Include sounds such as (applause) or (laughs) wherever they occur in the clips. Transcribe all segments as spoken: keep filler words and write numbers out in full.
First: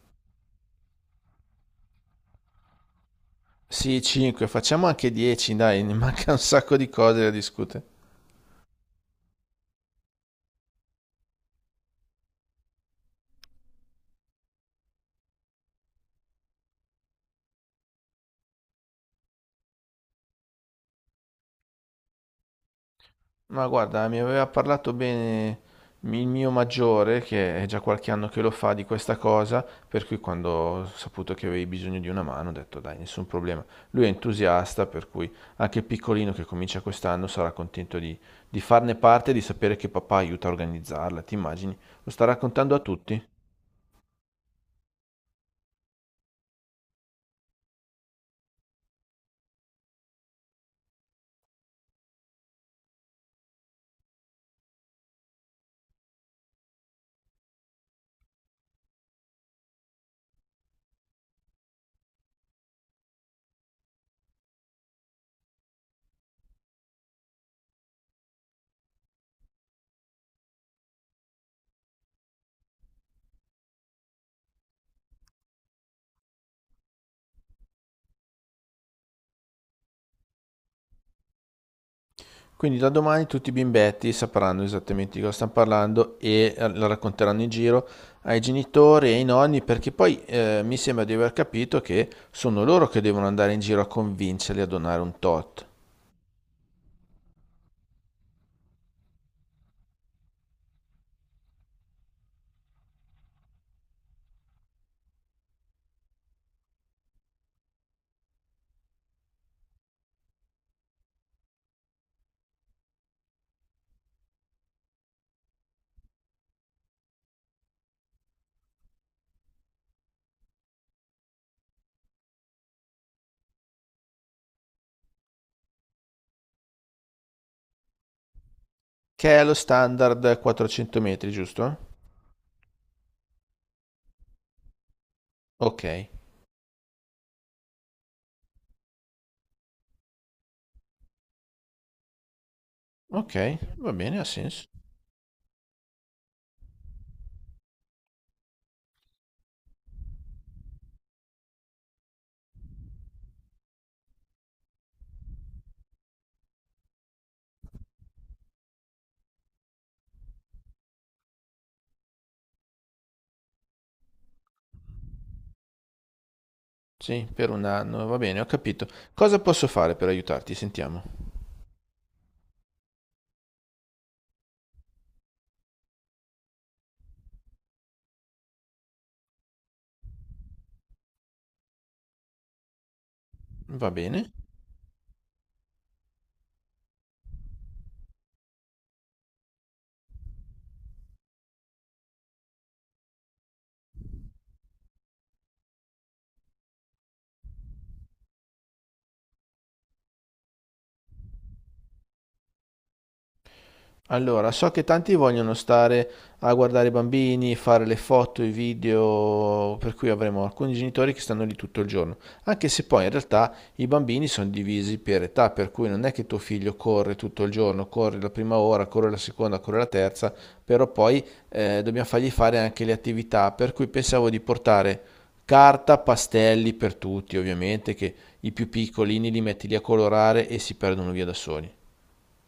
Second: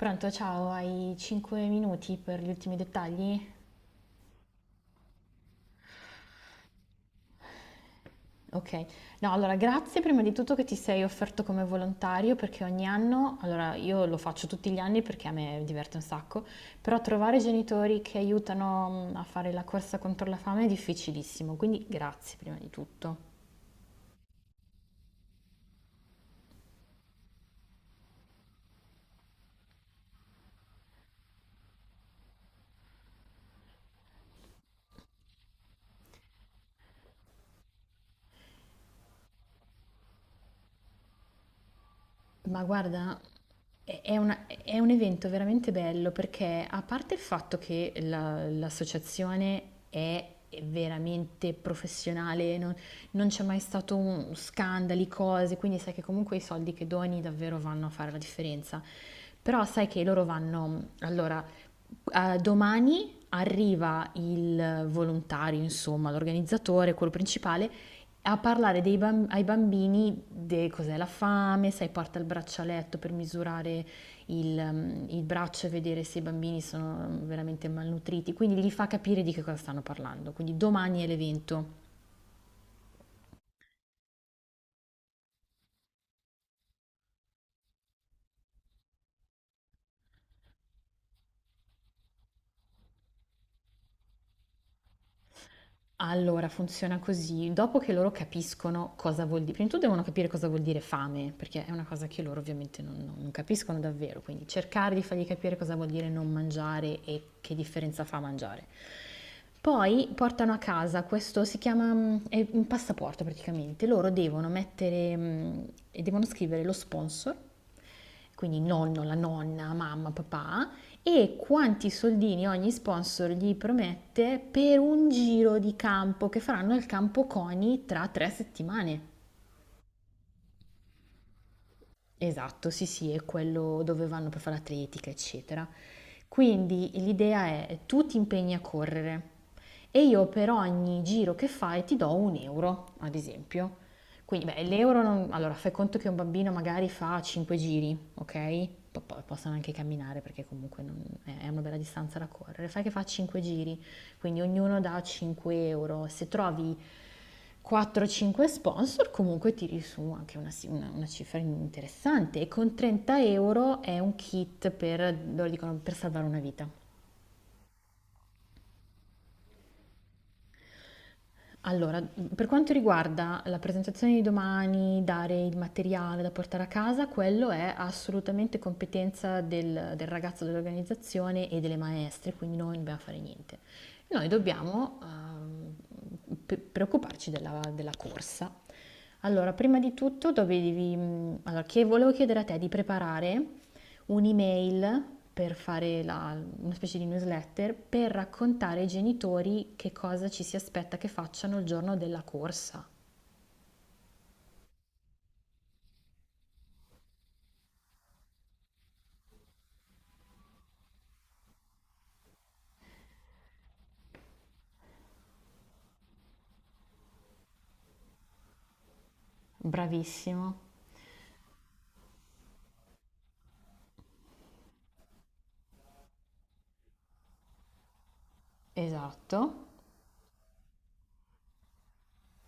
Pronto, ciao, hai cinque minuti per gli ultimi dettagli? Sì, cinque, facciamo anche dieci, dai, (laughs) ne manca un sacco di cose da discutere. Ok, no, allora grazie prima di tutto che ti sei offerto come volontario perché ogni anno, allora io lo faccio tutti gli anni perché a me diverte un sacco, però trovare genitori che aiutano mm, a fare la corsa contro la fame è difficilissimo, quindi grazie prima di tutto. Ma guarda, mi aveva parlato bene il mio maggiore, che è già qualche anno che lo fa, di questa cosa, per cui quando ho saputo che avevi bisogno di una mano ho detto dai, nessun problema. Lui è entusiasta, per cui anche il piccolino che comincia quest'anno sarà contento di, di farne parte e di sapere che papà aiuta a organizzarla, ti immagini? Lo sta Ma raccontando a guarda, tutti? è è una- è un evento veramente bello perché a parte il fatto che la- l'associazione è veramente professionale, non, non c'è mai stato un- scandali, cose, quindi sai che comunque i soldi che doni davvero vanno a fare la differenza. Però sai che loro vanno, allora, eh, domani arriva il volontario, insomma, l'organizzatore, quello principale, a parlare dei bam- ai bambini di cos'è la fame, sai, porta il braccialetto per misurare il, ehm, il braccio e vedere se i bambini sono veramente malnutriti, quindi gli fa capire di che cosa stanno parlando. Quindi domani è l'evento. Quindi da domani tutti i bimbetti sapranno esattamente di cosa stanno parlando e eh, lo racconteranno in giro ai genitori e ai nonni, perché poi eh, mi sembra di aver capito che sono loro che devono andare in giro a convincerli a donare un tot, Allora, funziona così: dopo che loro capiscono cosa vuol di prima di tutto devono capire cosa vuol dire fame, perché è una cosa che loro ovviamente non non non capiscono davvero, quindi cercare di fargli capire cosa vuol dire non mangiare e che differenza fa mangiare. Poi portano a casa questo si chiama, mhmm, è un passaporto praticamente. Loro devono mettere, mhmm, e devono scrivere lo sponsor, quindi nonno, la nonna, mamma, papà, e quanti soldini ogni sponsor gli promette per un giro di campo che faranno al campo CONI tra tre settimane. che è lo standard quattrocento metri, giusto? Esatto, sì, sì, è quello dove vanno per fare atletica, eccetera. Ok, Quindi l'idea è tu ti impegni a correre e io per ogni giro che fai ti do un euro, ad ok, esempio. va bene, ha Quindi, beh, senso. l'euro, non- allora fai conto che un bambino magari fa cinque giri, ok? Po- Poi possono anche camminare perché comunque non- è è una bella distanza da correre. Fai che fa cinque giri. Quindi ognuno dà cinque euro. Se trovi quattro o cinque sponsor comunque tiri su anche una, una- una cifra interessante e con trenta euro è un kit per, loro dicono, per salvare una vita. Sì, per un anno, va bene, ho capito. Cosa posso fare per aiutarti? Sentiamo. Allora, per quanto riguarda la presentazione di domani, dare il materiale da portare a casa, quello è assolutamente competenza del, del ragazzo dell'organizzazione e delle maestre, quindi noi non dobbiamo fare niente. Va Noi bene. dobbiamo ehm, pre- preoccuparci della, della corsa. Allora, prima di tutto dovevi, mm, allora, che volevo chiedere a te di preparare un'email per fare la- una specie di newsletter per raccontare ai genitori che cosa ci si aspetta che facciano il giorno della corsa. Allora, so che tanti vogliono stare a guardare i bambini, fare le foto, i video, per cui avremo alcuni genitori che stanno lì tutto il giorno, anche se poi in realtà i bambini sono divisi per età, per cui non è che tuo figlio corre tutto il giorno, corre la prima ora, corre la seconda, corre la terza, Bravissimo, però poi eh, dobbiamo fargli fare anche le attività, per cui pensavo di portare carta, pastelli per tutti, ovviamente, che i più piccolini esatto. li metti lì a colorare e si perdono via da soli.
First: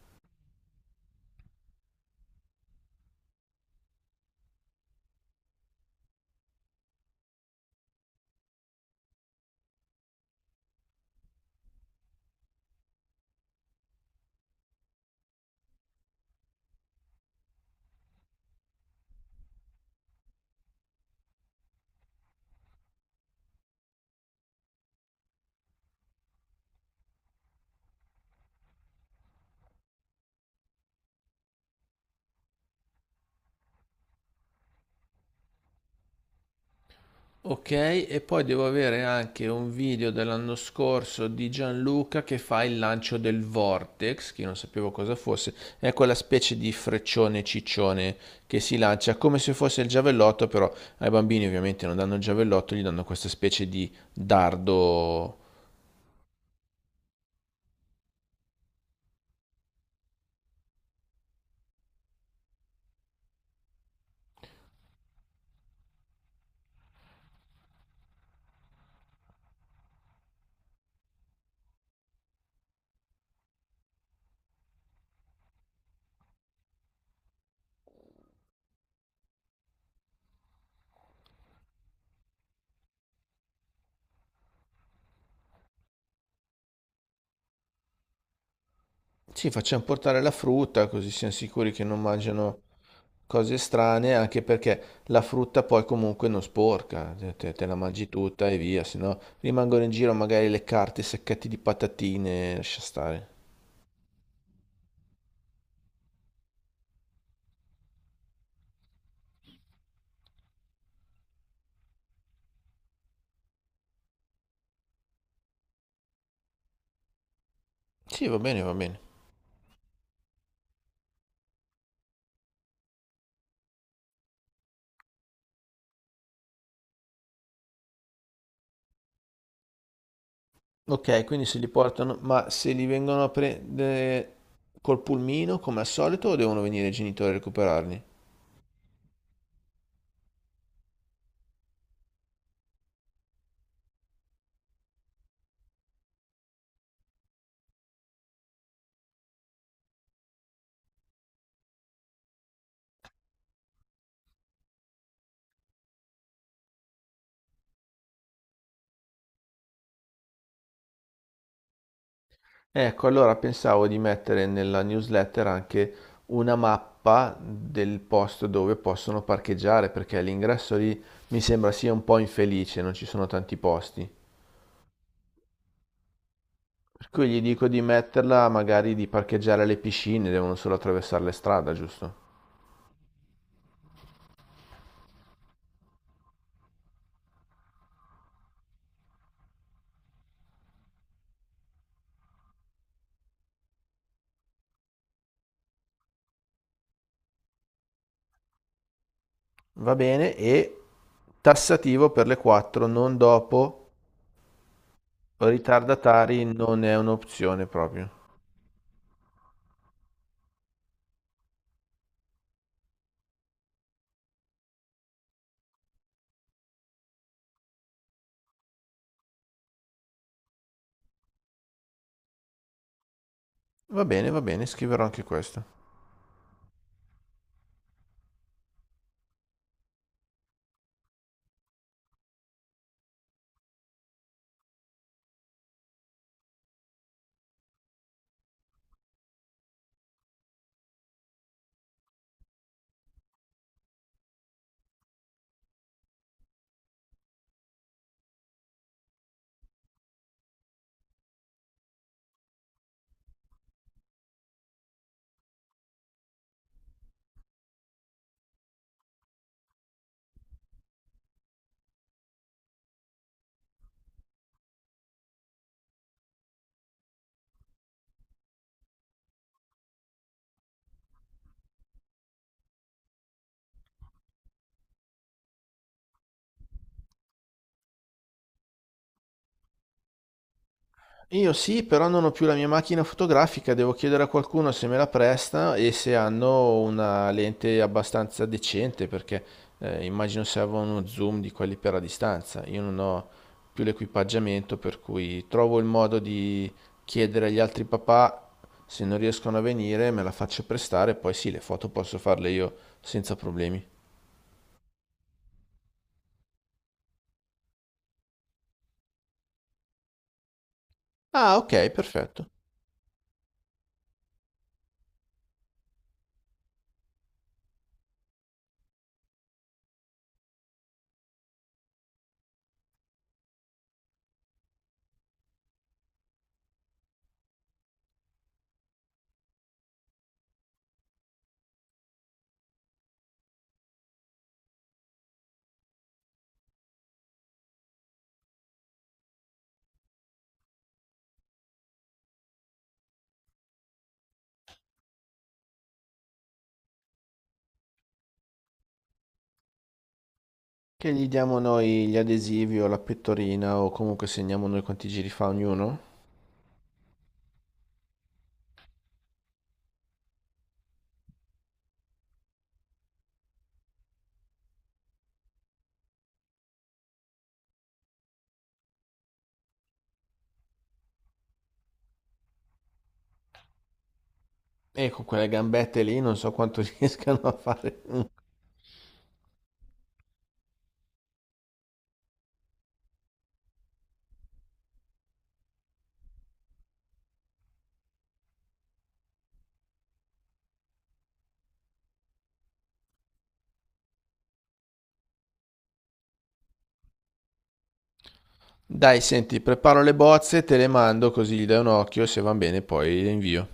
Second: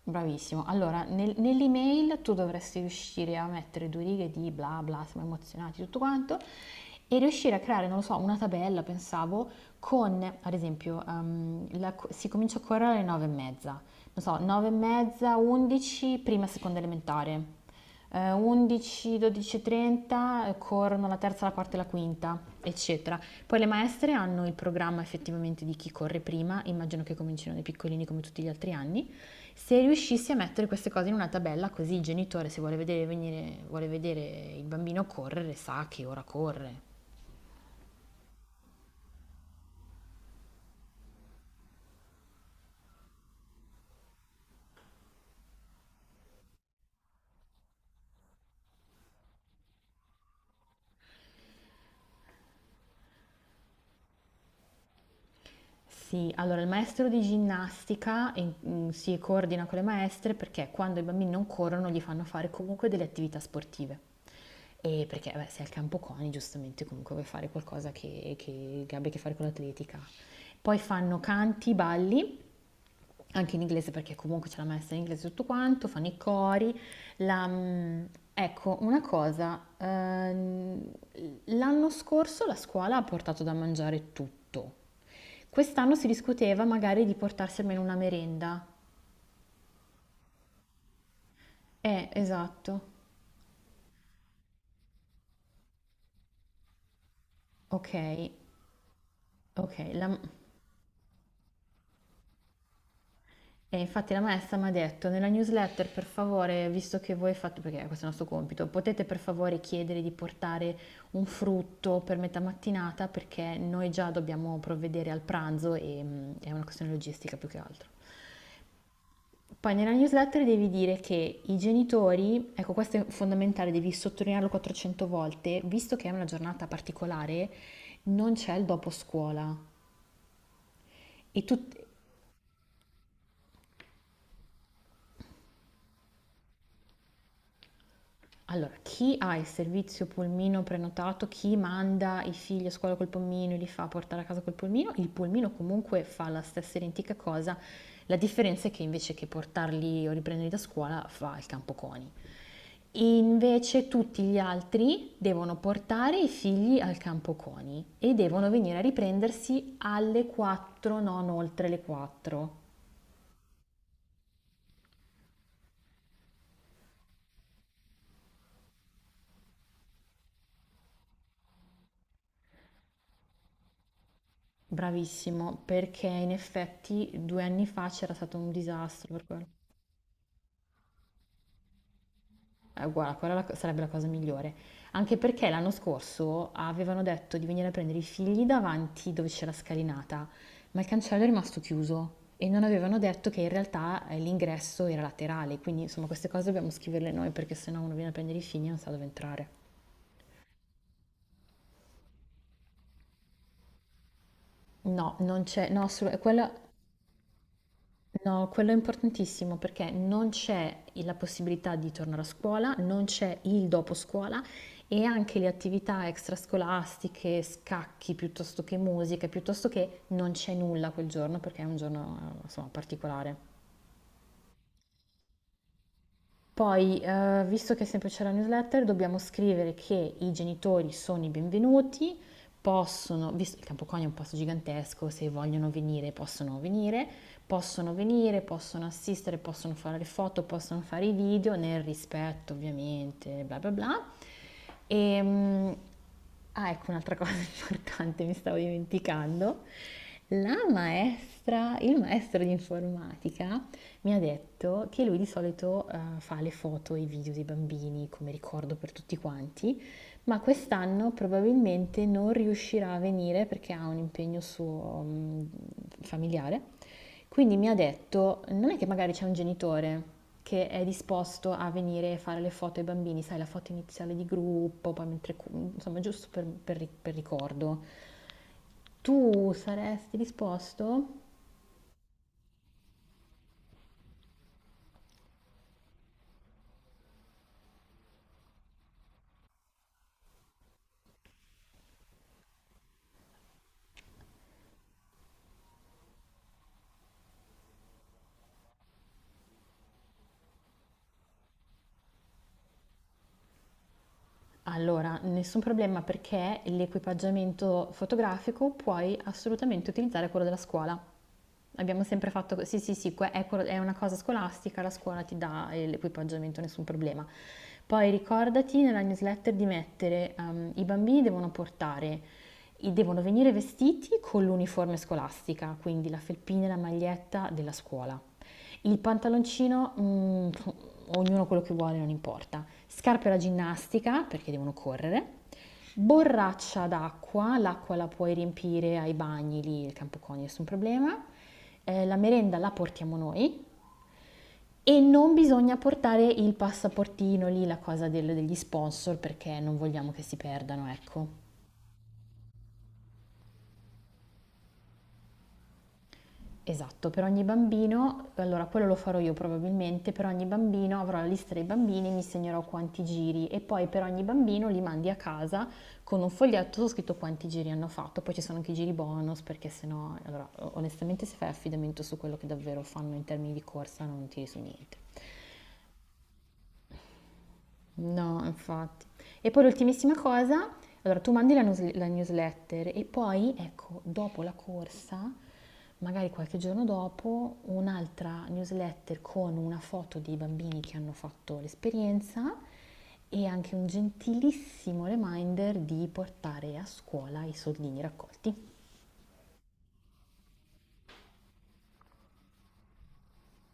Bravissimo. Allora, nel- nell'email tu dovresti riuscire a mettere due righe di bla bla, siamo emozionati, tutto quanto, e riuscire a creare, non lo so, una tabella, pensavo, con, ad esempio, ehm, la co- si comincia a correre alle nove e mezza, non so, nove e mezza, undici, prima e seconda elementare eh, undici, dodici e trenta corrono la terza, la quarta e la quinta, eccetera. Poi le maestre hanno il programma effettivamente di chi corre prima, immagino che comincino dai piccolini come tutti gli altri anni. Se riuscissi a mettere queste cose in una tabella, così il genitore se vuole vedere, venire- vuole vedere il bambino correre sa che ora corre. Ok, e poi devo avere anche un video dell'anno scorso di Gianluca che fa il lancio del Vortex, che io non sapevo cosa fosse, è quella specie di freccione ciccione che si lancia come se fosse il giavellotto, però ai bambini ovviamente non danno il giavellotto, gli danno questa specie di dardo. Sì, allora il maestro di ginnastica in- mm, si coordina con le maestre perché quando i bambini non corrono gli fanno fare comunque delle attività sportive. E perché beh, sei al campo CONI, giustamente comunque vuoi fare qualcosa che, che, che abbia a che fare con l'atletica. Poi fanno canti, balli anche in inglese perché comunque ce l'ha messa in inglese tutto quanto, fanno i cori. La, mm, ecco, una cosa, ehm, l'anno scorso la scuola ha portato da mangiare tutto. Quest'anno si discuteva magari di portarsi almeno una merenda. Sì, facciamo portare la frutta così siamo sicuri che non Eh, mangiano esatto. cose strane, anche perché la frutta poi comunque non sporca, te, te- te la Ok, mangi tutta e via, se no ok. rimangono in giro La, magari le carte, i sacchetti di patatine, lascia stare. E infatti la maestra mi ha detto nella newsletter, per favore, visto che voi fate, perché questo è il nostro compito, potete per favore chiedere di portare un frutto per metà mattinata perché noi già dobbiamo provvedere al pranzo e mm, è una questione logistica più che altro. Sì, va bene, va bene. Poi nella newsletter devi dire che i genitori, ecco questo è fondamentale, devi sottolinearlo quattrocento volte, visto che è una giornata particolare, non c'è il dopo scuola. Ok, E, quindi se li tut- portano, ma se li vengono a prendere col pulmino come al solito o devono venire i genitori a recuperarli? Allora, chi ha il servizio pulmino prenotato, chi manda i figli a scuola col pulmino e li fa portare a casa col pulmino, il pulmino comunque fa la stessa identica cosa, la differenza è che invece che portarli o riprenderli da scuola fa il campo coni. Invece tutti gli altri devono portare i figli al campo coni e devono venire a riprendersi alle quattro, non oltre le quattro. Ecco, allora pensavo di mettere nella newsletter anche una mappa del posto dove possono parcheggiare, perché l'ingresso lì mi sembra sia un po' infelice, non ci sono tanti posti. Bravissimo, perché in Per effetti cui gli due dico anni di fa c'era stato metterla, un magari di disastro per quello. parcheggiare alle piscine, devono solo attraversare le strade, giusto? Eh, guarda, quella la- sarebbe la cosa migliore. Anche perché l'anno scorso avevano detto di venire a prendere i figli davanti dove c'è la scalinata, ma il cancello è rimasto chiuso e non avevano detto che in realtà eh, l'ingresso era laterale, quindi insomma queste cose dobbiamo scriverle noi perché sennò uno viene a prendere i figli e non sa dove entrare. Va bene, e tassativo per le quattro, non dopo, No, non c'è, no, assolut- ritardatari quella non è un'opzione proprio. No, quello è importantissimo perché non c'è la possibilità di tornare a scuola, non c'è il dopo scuola e anche le attività extrascolastiche, scacchi piuttosto che musica, piuttosto che non c'è nulla quel giorno perché è un giorno, eh, insomma, particolare. Va bene, va bene, scriverò anche questo. Poi, eh, visto che è sempre c'è la newsletter, dobbiamo scrivere che i genitori sono i benvenuti, possono, visto il Campocognio è un posto gigantesco, se vogliono venire possono venire, possono venire, possono assistere, possono fare le foto, possono fare i video, nel rispetto ovviamente, bla bla bla. E, mm, ah, ecco un'altra (laughs) cosa importante, mi stavo dimenticando. La maestra, il maestro di informatica mi ha detto che lui di solito eh, fa le foto e i video dei bambini come ricordo per tutti quanti, ma quest'anno probabilmente non riuscirà a venire perché ha un impegno suo mm, familiare. Quindi mi ha detto, non è che magari c'è un genitore che è disposto a venire e fare le foto ai bambini, sai, la foto iniziale di gruppo, poi mentre, cu- insomma, giusto per, per ri- per ricordo. Tu saresti disposto? Io sì, però non ho più la mia macchina fotografica, devo chiedere a qualcuno se me la presta e se hanno una lente abbastanza decente, perché eh, immagino serva uno zoom di quelli per la distanza. Io non ho più l'equipaggiamento, per cui trovo il modo di chiedere agli altri papà se non riescono a venire, me la faccio prestare, poi sì, le foto posso farle io senza problemi. Allora, nessun problema perché l'equipaggiamento fotografico puoi assolutamente utilizzare quello della scuola. Ah, ok, Abbiamo sempre perfetto. fatto, co- sì, sì, sì, que- è, quello- è una cosa scolastica, la scuola ti dà eh, l'equipaggiamento, nessun problema. Poi ricordati nella newsletter di mettere, ehm, i bambini devono portare, i- devono venire vestiti con l'uniforme scolastica, quindi la felpina e la maglietta della scuola. Il pantaloncino, mm, ognuno quello che vuole, non importa. Scarpe da ginnastica, perché devono correre. Borraccia d'acqua, l'acqua la puoi riempire ai bagni lì, il campo coni, nessun problema. Eh, la merenda la portiamo noi e non bisogna portare il passaportino lì, la cosa del- degli sponsor, perché non vogliamo che si perdano, Che gli ecco. diamo noi gli adesivi o la pettorina o comunque segniamo noi quanti giri fa ognuno? Esatto, per ogni bambino, allora quello lo farò io probabilmente, per ogni bambino avrò la lista dei bambini, mi segnerò quanti giri e poi per ogni bambino li mandi a casa con un foglietto scritto quanti giri hanno fatto, poi ci sono anche i giri bonus perché sennò, allora onestamente se fai affidamento su quello che davvero fanno in termini di corsa non tiri su niente. E con quelle gambette lì non so quanto (laughs) riescano a fare. No, infatti. E poi l'ultimissima cosa, allora tu mandi la, news- la newsletter e poi, ecco, dopo la corsa, magari qualche giorno dopo, un'altra newsletter con una foto dei bambini che hanno fatto l'esperienza e anche un gentilissimo reminder di portare a scuola i soldini raccolti. Dai, senti, preparo le bozze, te le mando così gli dai un occhio e se van bene poi le invio.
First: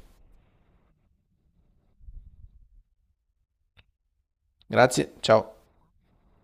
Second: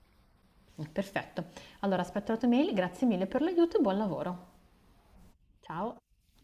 Perfetto. Allora aspetto la tua mail, grazie mille per l'aiuto e buon lavoro. Grazie, ciao. Ciao.